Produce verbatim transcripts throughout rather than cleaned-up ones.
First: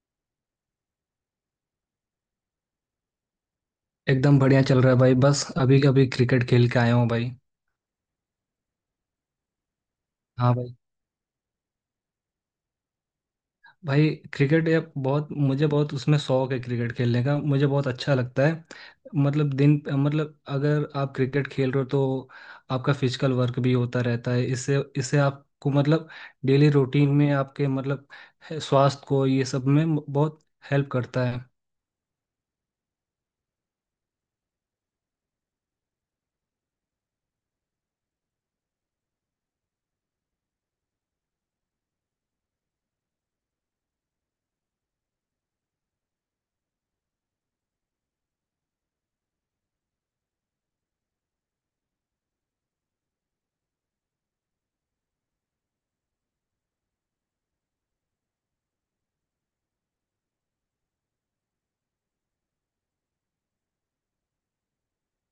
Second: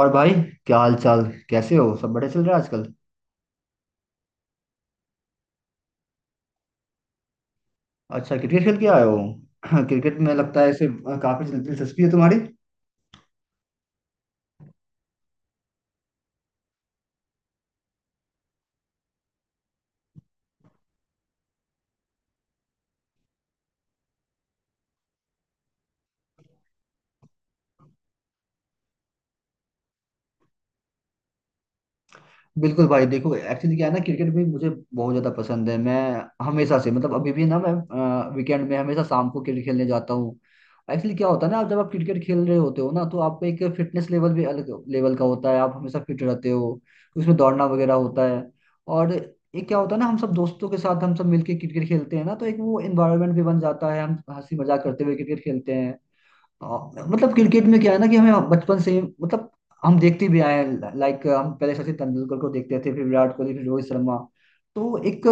और भाई, क्या हाल चाल। कैसे हो, सब बढ़िया चल रहा है आजकल। एकदम बढ़िया चल रहा है भाई। बस अभी अभी क्रिकेट खेल के आया हूँ भाई। अच्छा, क्रिकेट खेल के आए हो। क्रिकेट में हाँ लगता है भाई। ऐसे अ, काफी दिल- दिलचस्पी है तुम्हारी। भाई, क्रिकेट ये बहुत मुझे बहुत उसमें शौक है, क्रिकेट खेलने का मुझे बहुत अच्छा लगता है। मतलब दिन मतलब अगर आप क्रिकेट खेल रहे हो तो आपका फिजिकल वर्क भी होता रहता है, इससे इससे आपको मतलब डेली रूटीन में आपके मतलब स्वास्थ्य को ये सब में बहुत हेल्प करता है। बिल्कुल भाई, देखो एक्चुअली क्या है ना, क्रिकेट भी मुझे बहुत ज्यादा पसंद है। मैं हमेशा से मतलब अभी भी ना मैं वीकेंड में हमेशा शाम को क्रिकेट खेलने जाता हूँ। एक्चुअली क्या होता है ना, आप जब आप क्रिकेट खेल रहे होते हो ना तो आपका एक फिटनेस लेवल भी अलग लेवल का होता है, आप हमेशा फिट रहते हो। उसमें दौड़ना वगैरह होता है। और ये क्या होता है ना, हम सब दोस्तों के साथ हम सब मिलके क्रिकेट खेलते हैं ना, तो एक वो एनवायरनमेंट भी बन जाता है, हम हंसी मजाक करते हुए क्रिकेट खेलते हैं। हाँ, मतलब क्रिकेट में क्या है ना कि हमें बचपन से ही मतलब हम देखते भी आए हैं। लाइक हम पहले सचिन तेंदुलकर को देखते थे, फिर विराट कोहली, फिर रोहित शर्मा। तो एक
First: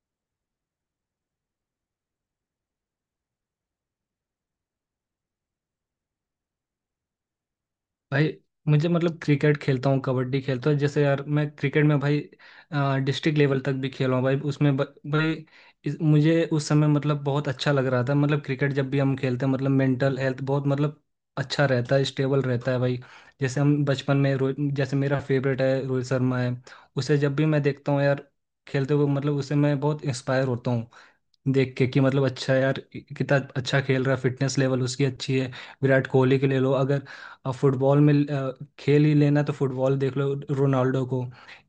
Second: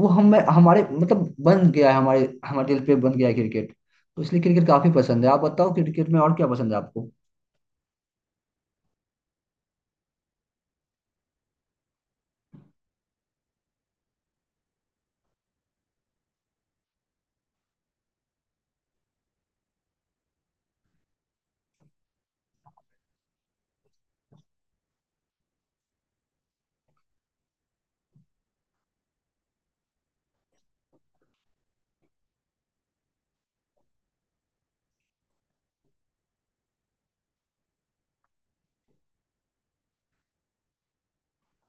वो हम हमारे मतलब बन गया है, हमारे हमारे दिल पे बन गया है क्रिकेट। तो इसलिए क्रिकेट काफी पसंद है। आप बताओ क्रिकेट में और क्या पसंद है आपको। भाई मुझे मतलब क्रिकेट खेलता हूँ कबड्डी खेलता हूँ, जैसे यार मैं क्रिकेट में भाई डिस्ट्रिक्ट लेवल तक भी खेला हूँ भाई उसमें ब- भाई इस, मुझे उस समय मतलब बहुत अच्छा लग रहा था। मतलब क्रिकेट जब भी हम खेलते हैं, मतलब मेंटल हेल्थ बहुत मतलब अच्छा रहता है, स्टेबल रहता है भाई। जैसे हम बचपन में रोहित जैसे मेरा फेवरेट है, रोहित शर्मा है, उसे जब भी मैं देखता हूँ यार खेलते हुए मतलब उससे मैं बहुत इंस्पायर होता हूँ, देख के कि मतलब अच्छा यार कितना अच्छा खेल रहा है, फिटनेस लेवल उसकी अच्छी है। विराट कोहली के ले लो अगर, फुटबॉल में अ, खेल ही लेना तो फुटबॉल देख लो रोनाल्डो को।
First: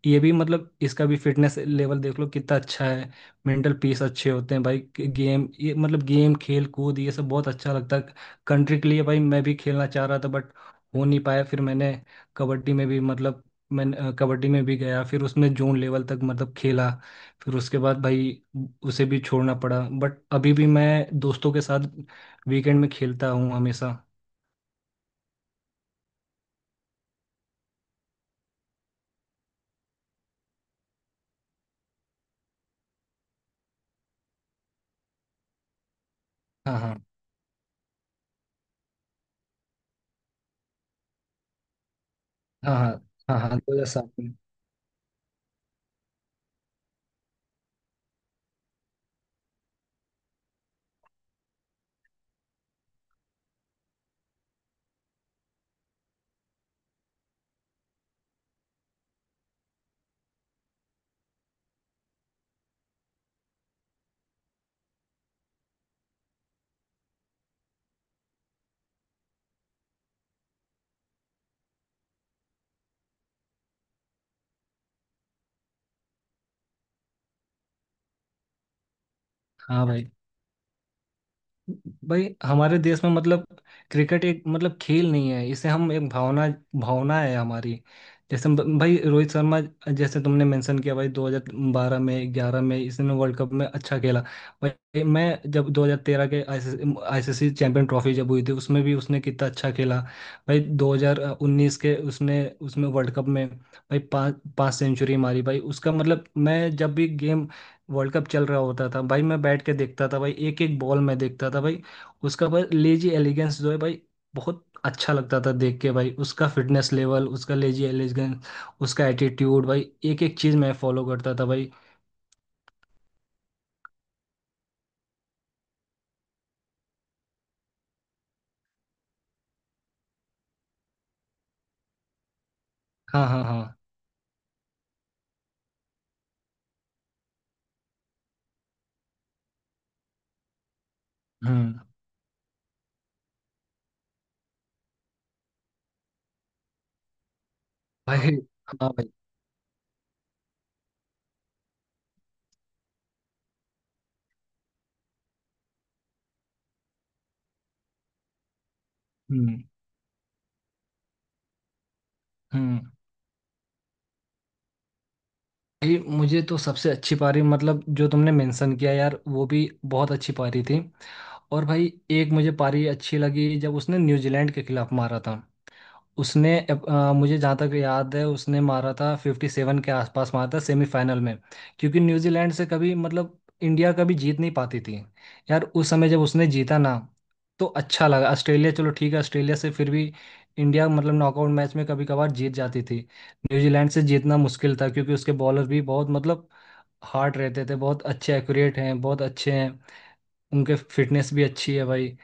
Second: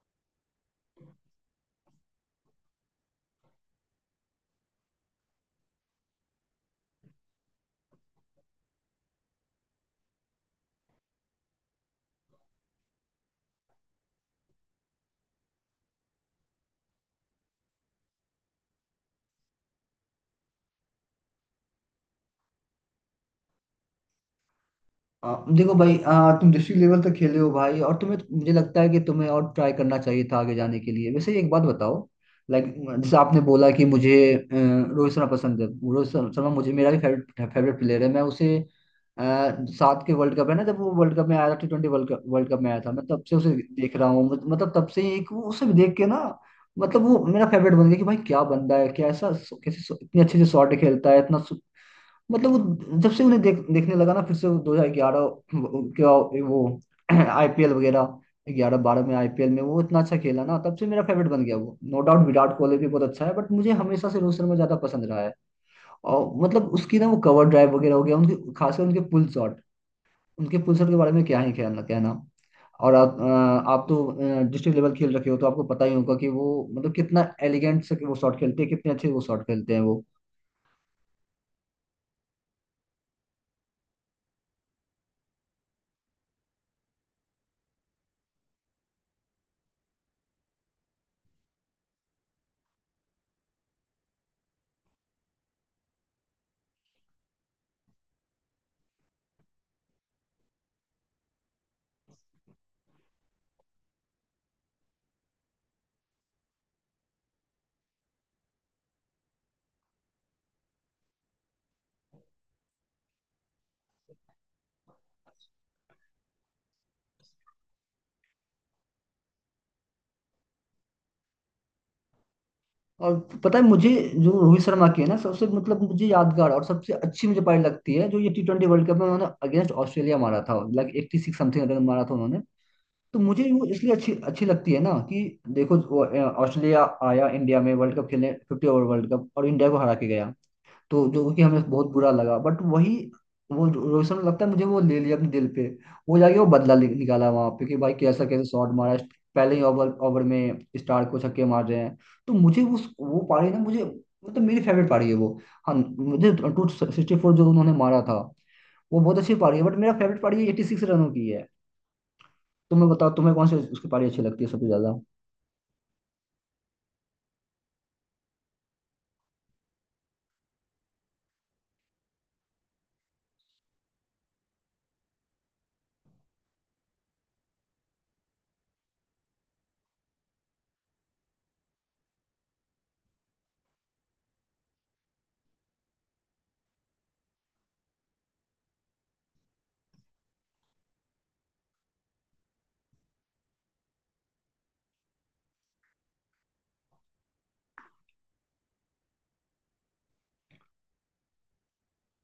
ये भी मतलब इसका भी फिटनेस लेवल देख लो कितना अच्छा है। मेंटल पीस अच्छे होते हैं भाई, गेम ये मतलब गेम खेल कूद ये सब बहुत अच्छा लगता है। कंट्री के लिए भाई मैं भी खेलना चाह रहा था बट हो नहीं पाया। फिर मैंने कबड्डी में भी मतलब, मैं अ, कबड्डी में भी गया, फिर उसमें जोन लेवल तक मतलब खेला। फिर उसके बाद भाई उसे भी छोड़ना पड़ा बट अभी भी मैं दोस्तों के साथ वीकेंड में खेलता हूँ हमेशा। आ, देखो भाई, आ, तुम डिस्ट्रिक्ट लेवल तक खेले हो भाई, और तुम्हें मुझे लगता है कि तुम्हें और ट्राई करना चाहिए था आगे जाने के लिए। वैसे एक बात बताओ, लाइक, जैसे आपने बोला कि मुझे अ, रोहित शर्मा पसंद है। रोहित शर्मा शर्मा मुझे, हाँ मेरा भी हाँ फेवरेट फेवरेट प्लेयर है। मैं उसे अ, सात के वर्ल्ड कप है ना, जब वो वर्ल्ड कप में आया था, T twenty world cup, world cup में हाँ। आया था, हाँ मैं तब से हाँ उसे हाँ, देख रहा दो हज़ार सात हूँ। में। मत- मतलब तब से एक वो- उसे देख के ना, मतलब वो मेरा फेवरेट बन गया कि भाई क्या बंदा है, कैसा कैसे इतने अच्छे से शॉट खेलता है। इतना मतलब, वो जब से उन्हें देख, देखने लगा ना, फिर से दो हजार ग्यारह, क्या, वो, आईपीएल वगैरह, ग्यारह बारह में आईपीएल में वो इतना अच्छा खेला ना, तब से मेरा फेवरेट बन गया वो। नो डाउट, विराट कोहली भी बहुत अच्छा है, बट मुझे हमेशा से रोहित शर्मा ज्यादा पसंद रहा है। और मतलब उसकी ना वो कवर ड्राइव वगैरह हो गया उनके, खासकर उनके पुल शॉट। उनके पुल शॉट के बारे में क्या ही कहना कहना। और आप अ, आप तो डिस्ट्रिक्ट लेवल खेल रखे हो, तो आपको पता ही होगा कि वो मतलब कितना एलिगेंट से वो शॉट खेलते हैं, कितने अच्छे वो शॉट खेलते हैं हाँ वो। भाई। भाई हमारे देश में मतलब क्रिकेट एक मतलब खेल नहीं है, इसे हम एक भावना, भावना है हमारी। जैसे ब- भाई रोहित शर्मा, जैसे तुमने मेंशन किया भाई दो हज़ार बारह में ग्यारह में इसने वर्ल्ड कप में अच्छा खेला। भाई मैं जब दो हज़ार तेरह के आईसीसी चैंपियन ट्रॉफी जब हुई थी उसमें भी उसने कितना अच्छा खेला। भाई दो हज़ार उन्नीस के उसने उसमें वर्ल्ड कप में भाई पाँच पाँच सेंचुरी मारी भाई। उसका मतलब मैं जब भी गेम, वर्ल्ड कप चल रहा होता था भाई मैं बैठ के देखता था भाई, एक एक बॉल मैं देखता था भाई। उसका भाई लेजी एलिगेंस जो है भाई बहुत अच्छा लगता था देख के भाई, उसका फिटनेस लेवल उसका लेजी एलिगेंस उसका एटीट्यूड भाई, एक एक चीज़ मैं फॉलो करता था भाई। और पता है मुझे, जो रोहित शर्मा की है ना, सबसे मतलब मुझे यादगार और सबसे अच्छी मुझे पारी लगती है, जो ये टी ट्वेंटी वर्ल्ड कप में उन्होंने अगेंस्ट ऑस्ट्रेलिया मारा था, like eighty six something run मारा था उन्होंने। तो हाँ हाँ मुझे हाँ। वो इसलिए अच्छी अच्छी लगती है ना कि देखो वो, अ, ऑस्ट्रेलिया आया इंडिया में वर्ल्ड कप खेलने, फिफ्टी ओवर वर्ल्ड कप, और इंडिया को हरा के गया। तो जो कि हमें हम्म। बहुत बुरा लगा, बट वही वो रोहित शर्मा लगता है मुझे, वो ले लिया अपने दिल पे। वो जाके वो बदला नि- निकाला वहां पे कि भाई भाई। कैसा कैसे शॉट हाँ मारा। भाई। पहले ही ओवर ओवर में स्टार को छक्के मार रहे हैं। तो मुझे उस वो पारी ना, मुझे मतलब, तो मेरी फेवरेट पारी है वो। हाँ, मुझे टू सिक्सटी फोर जो उन्होंने मारा था वो बहुत अच्छी पारी है, हम्म। बट मेरा फेवरेट पारी एटी सिक्स रनों की है। हम्म। तुम्हें बताओ, तुम्हें कौन सी उसकी पारी अच्छी लगती है सबसे ज्यादा। भाई मुझे तो सबसे अच्छी पारी मतलब जो तुमने मेंशन किया यार वो भी बहुत अच्छी पारी थी। और भाई एक मुझे पारी अच्छी लगी जब उसने न्यूजीलैंड के खिलाफ मारा था। उसने अ, मुझे जहाँ तक याद है उसने मारा था फिफ्टी सेवन के आसपास, मारा था सेमीफाइनल में। क्योंकि न्यूजीलैंड से कभी मतलब इंडिया कभी जीत नहीं पाती थी यार। उस समय जब उसने जीता ना तो अच्छा लगा। ऑस्ट्रेलिया, चलो ठीक है ऑस्ट्रेलिया से फिर भी इंडिया मतलब नॉकआउट मैच में कभी कभार जीत जाती थी। न्यूजीलैंड से जीतना मुश्किल था, क्योंकि उसके बॉलर भी बहुत मतलब हार्ड रहते थे, बहुत अच्छे एक्यूरेट हैं, बहुत अच्छे हैं, उनके फिटनेस भी अच्छी है भाई।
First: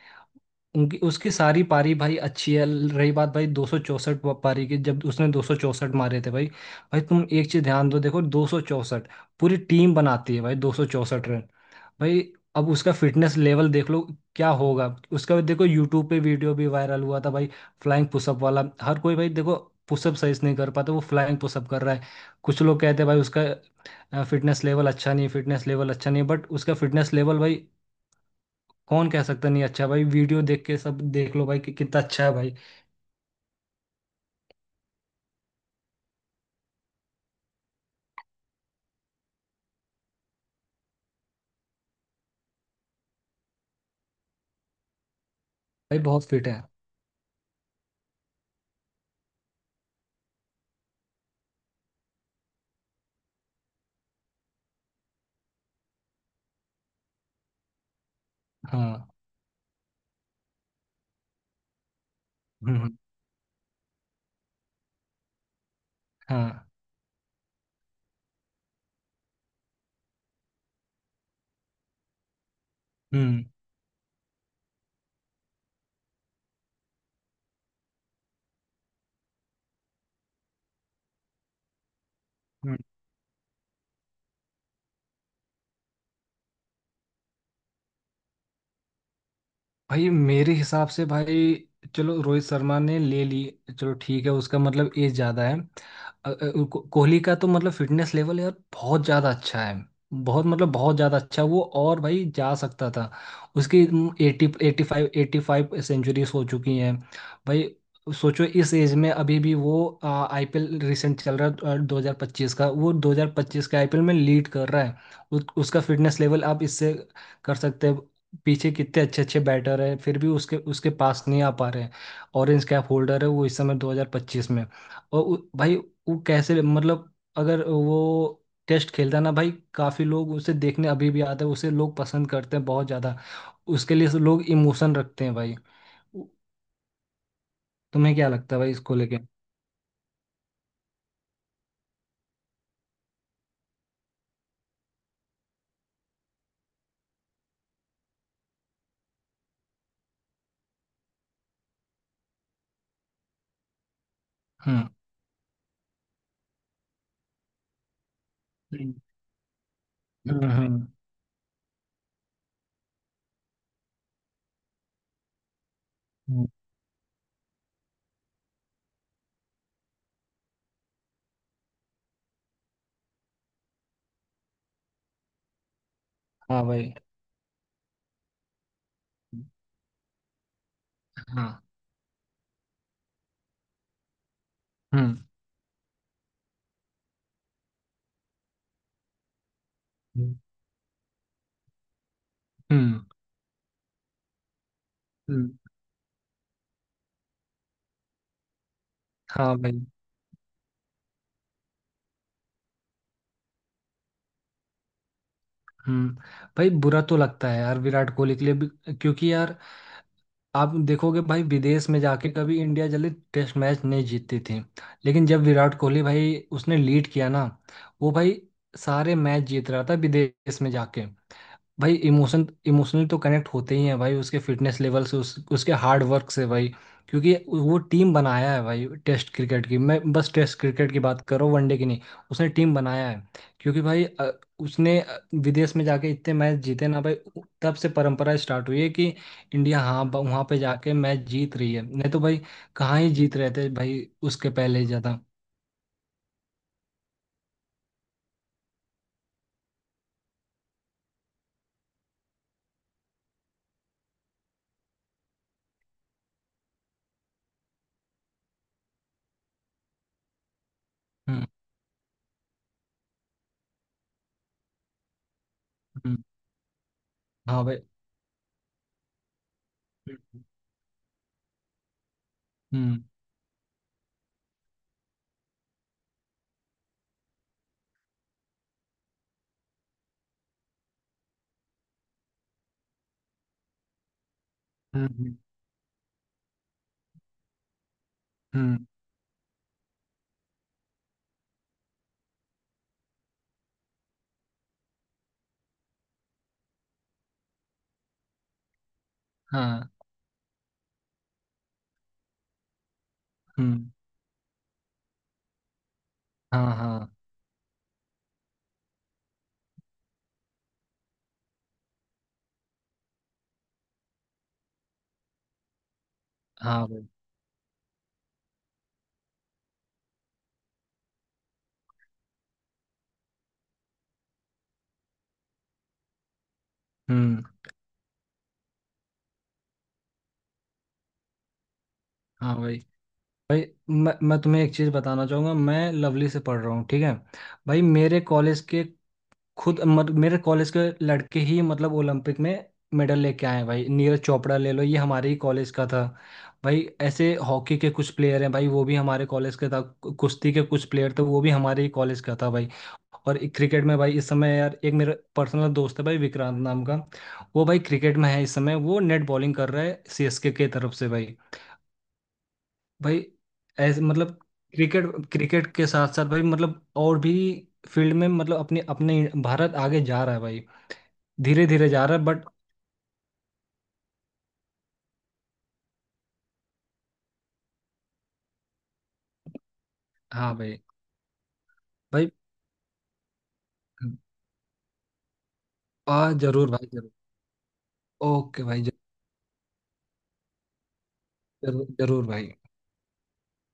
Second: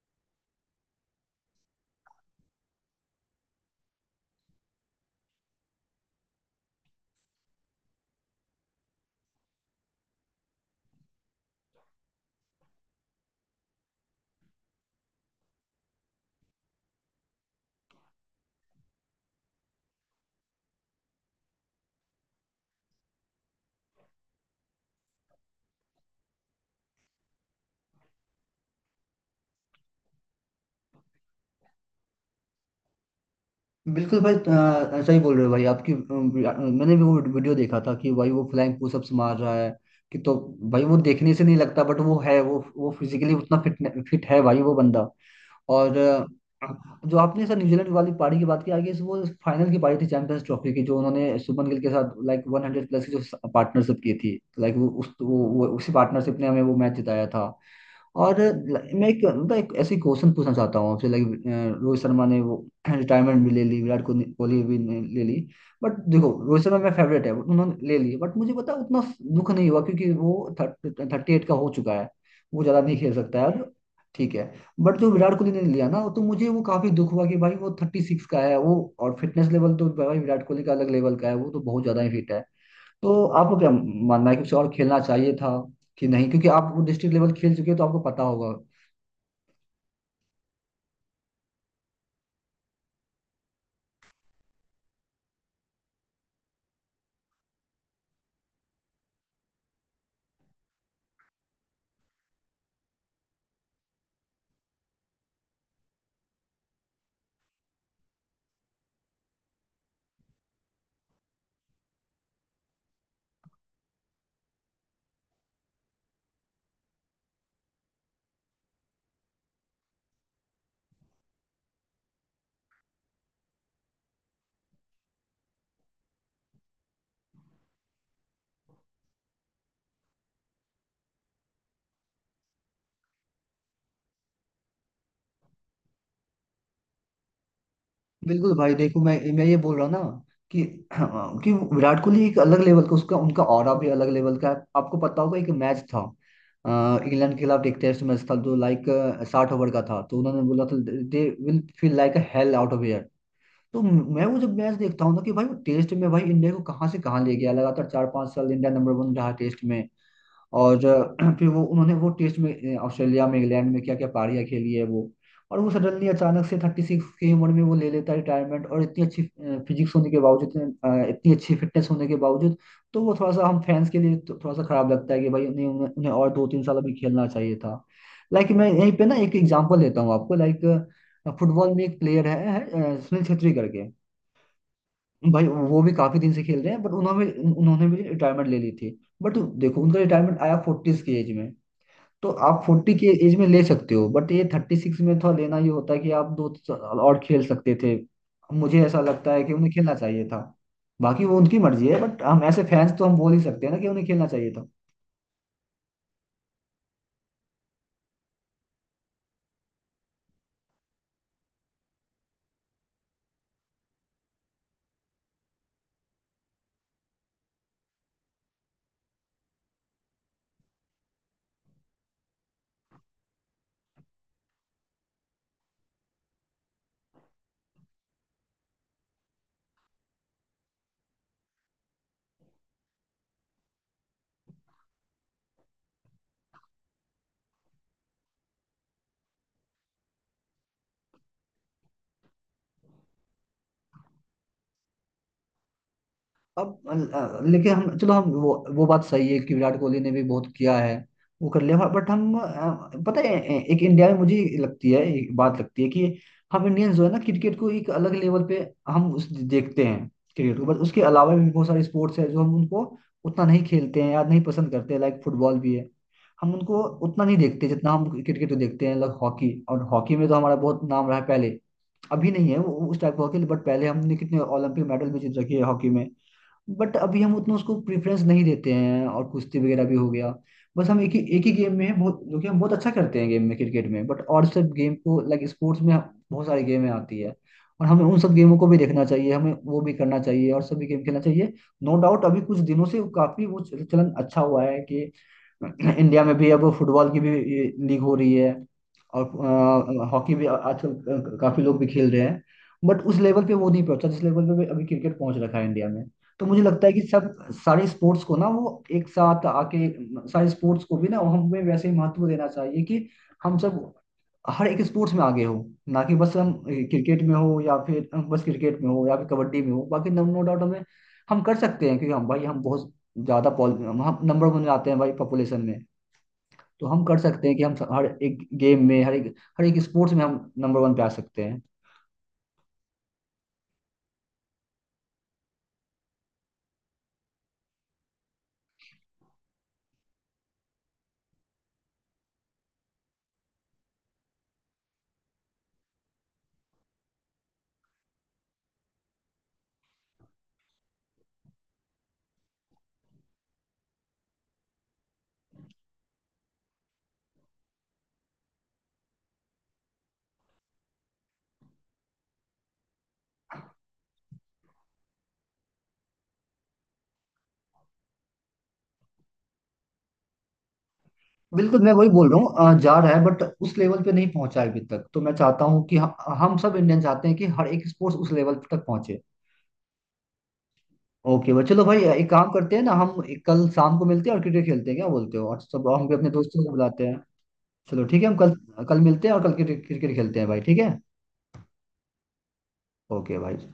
उनकी उसकी सारी पारी भाई अच्छी है। रही बात भाई दो सौ चौसठ पारी की, जब उसने दो सौ चौसठ मारे थे भाई। भाई तुम एक चीज ध्यान दो, देखो दो सौ चौसठ पूरी टीम बनाती है भाई, दो सौ चौसठ रन। भाई, अब उसका फिटनेस लेवल देख लो क्या होगा। उसका भी देखो, यूट्यूब पे वीडियो भी वायरल हुआ था भाई, फ्लाइंग पुशअप वाला। हर कोई भाई देखो, पुशअप सही से नहीं कर पाता, वो फ्लाइंग पुशअप कर रहा है। कुछ लोग कहते हैं भाई उसका फिटनेस लेवल अच्छा नहीं, फिटनेस लेवल अच्छा नहीं, बट उसका फिटनेस लेवल भाई कौन कह सकता नहीं अच्छा। भाई वीडियो देख के सब देख लो भाई कि कितना अच्छा है भाई। बिल्कुल भाई, अ, ऐसा ही बोल रहे हो भाई। आपकी अ, मैंने भी वो वीडियो देखा था कि भाई वो फ्लाइंग पुशअप्स मार रहा है, कि तो भाई वो देखने से नहीं लगता बट वो है, वो वो फिजिकली उतना फिट फिट है भाई वो बंदा। और भाई बहुत फिट है। अ, जो आपने सर न्यूजीलैंड वाली पारी की बात की, आगे इस वो फाइनल की पारी थी चैंपियंस ट्रॉफी की, जो उन्होंने शुभमन गिल के साथ लाइक वन हंड्रेड प्लस की जो पार्टनरशिप की थी, लाइक वो उस वो, वो उसी पार्टनरशिप ने हमें वो मैच जिताया था। और ल- मैं हाँ। एक मैं एक ऐसी क्वेश्चन पूछना चाहता हूँ आपसे, लाइक रोहित शर्मा ने वो हम्म हम्म। रिटायरमेंट भी ले ली, विराट कोहली कोहली भी ने ले ली। बट देखो, रोहित हाँ। शर्मा मेरा फेवरेट है, but उन्होंने ले ली, बट मुझे पता है, उतना दुख नहीं हुआ क्योंकि वो थर्टी एट का हो चुका है, वो ज़्यादा नहीं खेल सकता हम्म। है अब, ठीक है। बट जो विराट कोहली ने लिया ना, तो मुझे वो काफ़ी दुख हुआ कि भाई वो थर्टी सिक्स का है वो, और फिटनेस लेवल तो भाई विराट कोहली का अलग लेवल का है, वो तो बहुत ज़्यादा ही फिट है। हम्म। तो आपको क्या मानना है कि उसे और खेलना चाहिए था कि नहीं, क्योंकि आप वो डिस्ट्रिक्ट लेवल खेल चुके हैं तो आपको पता होगा। भाई मेरे हिसाब से भाई, चलो रोहित शर्मा ने ले ली, चलो ठीक है उसका मतलब एज ज़्यादा है। अ, अ, को- कोहली का तो मतलब फिटनेस लेवल यार बहुत ज़्यादा अच्छा है, बहुत मतलब बहुत ज़्यादा अच्छा है वो, और भाई जा सकता था। उसकी eighty eighty five eighty five centuries हो चुकी हैं भाई। सोचो इस एज में अभी भी वो, आईपीएल रिसेंट चल रहा है दो हज़ार पच्चीस का, वो दो हज़ार पच्चीस का आईपीएल में लीड कर रहा है। उस- उसका फिटनेस लेवल आप इससे कर सकते हैं, पीछे कितने अच्छे अच्छे बैटर हैं फिर भी उसके उसके पास नहीं आ पा रहे हैं। ऑरेंज कैप होल्डर है वो इस समय दो हज़ार पच्चीस में। और उ- भाई वो कैसे मतलब, अगर वो टेस्ट खेलता है ना भाई, काफ़ी लोग उसे देखने अभी भी आते हैं, उसे लोग पसंद करते हैं बहुत ज़्यादा, उसके लिए से लोग इमोशन रखते हैं भाई। उ- तुम्हें क्या बिल्कुल लगता है भाई भाई, इसको देखो मैं लेके। मैं ये बोल रहा हूँ ना कि कि विराट कोहली एक अलग लेवल का, उसका उनका ऑरा भी अलग लेवल का है। आपको पता होगा, एक मैच था अ, इंग्लैंड के खिलाफ, एक टेस्ट मैच था जो लाइक साठ ओवर का था, तो उन्होंने बोला था, they will feel like a hell out of air. तो मैं वो जब मैच हम्म देखता हूँ ना, कि भाई वो टेस्ट में भाई इंडिया को कहाँ से कहाँ ले गया। लगातार चार पांच साल इंडिया नंबर हम्म। वन रहा टेस्ट में। और हम्म अ, फिर वो उन्होंने वो टेस्ट में अ, ऑस्ट्रेलिया में, इंग्लैंड में क्या क्या पारियां खेली है वो। और वो सडनली अचानक हम्म। से थर्टी सिक्स की उम्र में वो ले लेता है रिटायरमेंट, और इतनी अच्छी फिजिक्स होने के बावजूद, इतने, अ, इतनी अच्छी फिटनेस होने के बावजूद। तो वो थोड़ा सा हम फैंस के लिए तो थोड़ा सा खराब लगता है कि भाई उन्हें उन्हें उन्हें और दो तीन हाँ साल अभी भाई। खेलना चाहिए था। लाइक मैं यहीं पे ना एक एग्जांपल लेता हूँ आपको, लाइक हाँ। फुटबॉल में एक प्लेयर है, है अ, सुनील छेत्री करके। हम्म भाई वो भी काफी दिन से खेल रहे हैं, बट उन्होंने उन्होंने भी रिटायरमेंट ले ली थी। बट देखो उनका हम्म। रिटायरमेंट आया फोर्टीज की एज में। तो आप फोर्टी हम्म। की एज में ले सकते हो, बट ये थर्टी सिक्स में थोड़ा लेना, ये होता है कि आप दो साल और खेल सकते थे। मुझे ऐसा लगता है कि हाँ उन्हें भाई। खेलना चाहिए था। बाकी वो उनकी मर्जी है, बट हम ऐसे फैंस तो हम बोल ही सकते हैं ना कि उन्हें खेलना चाहिए था। हम्म। भाई बुरा तो लगता है यार विराट कोहली के लिए भी, क्योंकि यार आप देखोगे भाई विदेश में जाके कभी इंडिया जल्दी टेस्ट मैच नहीं जीतती थी। लेकिन जब विराट कोहली भाई उसने लीड किया ना, वो भाई सारे मैच जीत रहा था विदेश में जाके भाई। इमोशन इमोशनली तो कनेक्ट होते ही हैं भाई उसके फिटनेस लेवल से, उस, उसके हार्ड वर्क से भाई। क्योंकि वो टीम बनाया है भाई टेस्ट क्रिकेट की, मैं बस टेस्ट क्रिकेट की बात करो वनडे की नहीं। उसने टीम बनाया है, क्योंकि भाई अ, उसने अ, विदेश में जाके इतने मैच जीते ना भाई। उ- तब से परंपरा स्टार्ट हुई है कि इंडिया, हाँ, ब- वहाँ पे जाके मैच जीत रही है, नहीं तो भाई कहाँ ही जीत रहे थे भाई उसके पहले ज़्यादा। अब अ, लेकिन, हम चलो, हम वो वो बात सही है कि विराट कोहली ने भी बहुत किया है, वो कर लिया। बट हम अ, पता है, ए- एक इंडिया में मुझे लगती है एक बात लगती है कि हम इंडियंस जो है ना, क्रिकेट को एक अलग लेवल पे हम उस देखते हैं क्रिकेट को, बट उसके अलावा हम्म भी बहुत सारे स्पोर्ट्स है जो हम उनको उतना नहीं खेलते हैं या नहीं पसंद करते हैं। लाइक फुटबॉल भी है, हम्म। हम उनको उतना नहीं हाँ देखते भाई। जितना हम क्रिकेट को देखते हैं। लाइक हॉकी, और हॉकी में तो हमारा बहुत नाम रहा है पहले। अभी नहीं है वो, वो उस हम्म टाइप का हॉकी, बट पहले हमने कितने ओलंपिक मेडल भी जीत रखे हैं हॉकी में। बट अभी हम उतना उसको प्रेफरेंस नहीं देते हैं, और कुश्ती वगैरह भी हो गया। बस हम एक ही एक ही गेम में हैं बहुत, जो कि हम बहुत अच्छा करते हैं गेम में, क्रिकेट में, बट और सब गेम हम्म। को हम्म लाइक स्पोर्ट्स में बहुत सारी गेमें आती है। और हमें उन सब गेमों हम्म। को भी हम्म। देखना चाहिए, हमें वो भी करना चाहिए और सभी गेम खेलना चाहिए। नो डाउट, अभी कुछ दिनों से काफी वो चल- चलन अच्छा हुआ है कि इंडिया में भी अब फुटबॉल की भी लीग हो रही है, हाँ। और हॉकी भी आजकल काफी लोग भी खेल रहे हैं। बट उस लेवल पे वो हम्म। नहीं पहुंचा जिस लेवल पे अभी क्रिकेट पहुंच रखा है इंडिया में। तो मुझे हाँ लगता है कि हाँ। सब सारे स्पोर्ट्स को ना वो एक साथ आके, सारे स्पोर्ट्स को भी ना हमें वैसे ही महत्व देना चाहिए कि हम सब हर एक स्पोर्ट्स में आगे हो, ना कि बस हम हाँ भाई। क्रिकेट में हो, या फिर बस क्रिकेट में हो, या फिर कबड्डी में हो। बाकी नो, नो डाउट हमें, हम कर सकते हैं क्योंकि हम भाई हम बहुत ज्यादा पॉल, हम नंबर वन आते हैं भाई पॉपुलेशन में। तो हम कर हम्म। सकते हैं कि हम हर एक गेम में, हर एक हर एक स्पोर्ट्स में हम नंबर वन पे आ सकते हैं। हाँ भाई। भाई मैं मैं तुम्हें एक चीज़ बताना चाहूँगा, मैं लवली से पढ़ रहा हूँ, ठीक है। भाई मेरे कॉलेज के, खुद मत, मेरे कॉलेज के लड़के ही मतलब ओलंपिक में मेडल लेके आए हैं भाई। नीरज चोपड़ा ले लो, ये हमारे ही कॉलेज का था भाई। ऐसे हॉकी के कुछ प्लेयर हैं भाई, वो भी हमारे कॉलेज का था। कु- कुश्ती के कुछ प्लेयर थे, वो भी हमारे ही कॉलेज का था भाई। और क्रिकेट में भाई इस समय यार एक मेरा पर्सनल दोस्त है भाई विक्रांत नाम का, वो भाई क्रिकेट में है इस समय, वो नेट बॉलिंग कर रहा है सीएसके के तरफ से भाई। भाई ऐसे मतलब क्रिकेट, क्रिकेट के साथ साथ भाई मतलब और भी फील्ड में मतलब अपने अपने भारत आगे जा रहा है भाई, धीरे बिल्कुल, धीरे मैं जा वही रहा है बोल रहा बट। हूँ, अ, जा रहा है बट उस लेवल पे नहीं पहुंचा है अभी तक। तो मैं चाहता हूँ कि हम, हम सब इंडियन चाहते हैं कि हर एक स्पोर्ट्स उस लेवल तक पहुंचे। हाँ भाई। ओके भाई, चलो भाई, एक भाई। काम करते हैं ना, हम एक कल शाम को मिलते हैं और क्रिकेट खेलते हैं, क्या बोलते हो, और सब हम भी आ। अपने दोस्तों को जरूर भाई बुलाते जरूर। हैं। चलो ठीक है, हम कल ओके भाई। कल मिलते हैं और कल क्रिकेट क्रिकेट खेलते हैं भाई, ठीक है। जरूर जरूर भाई। ओके भाई।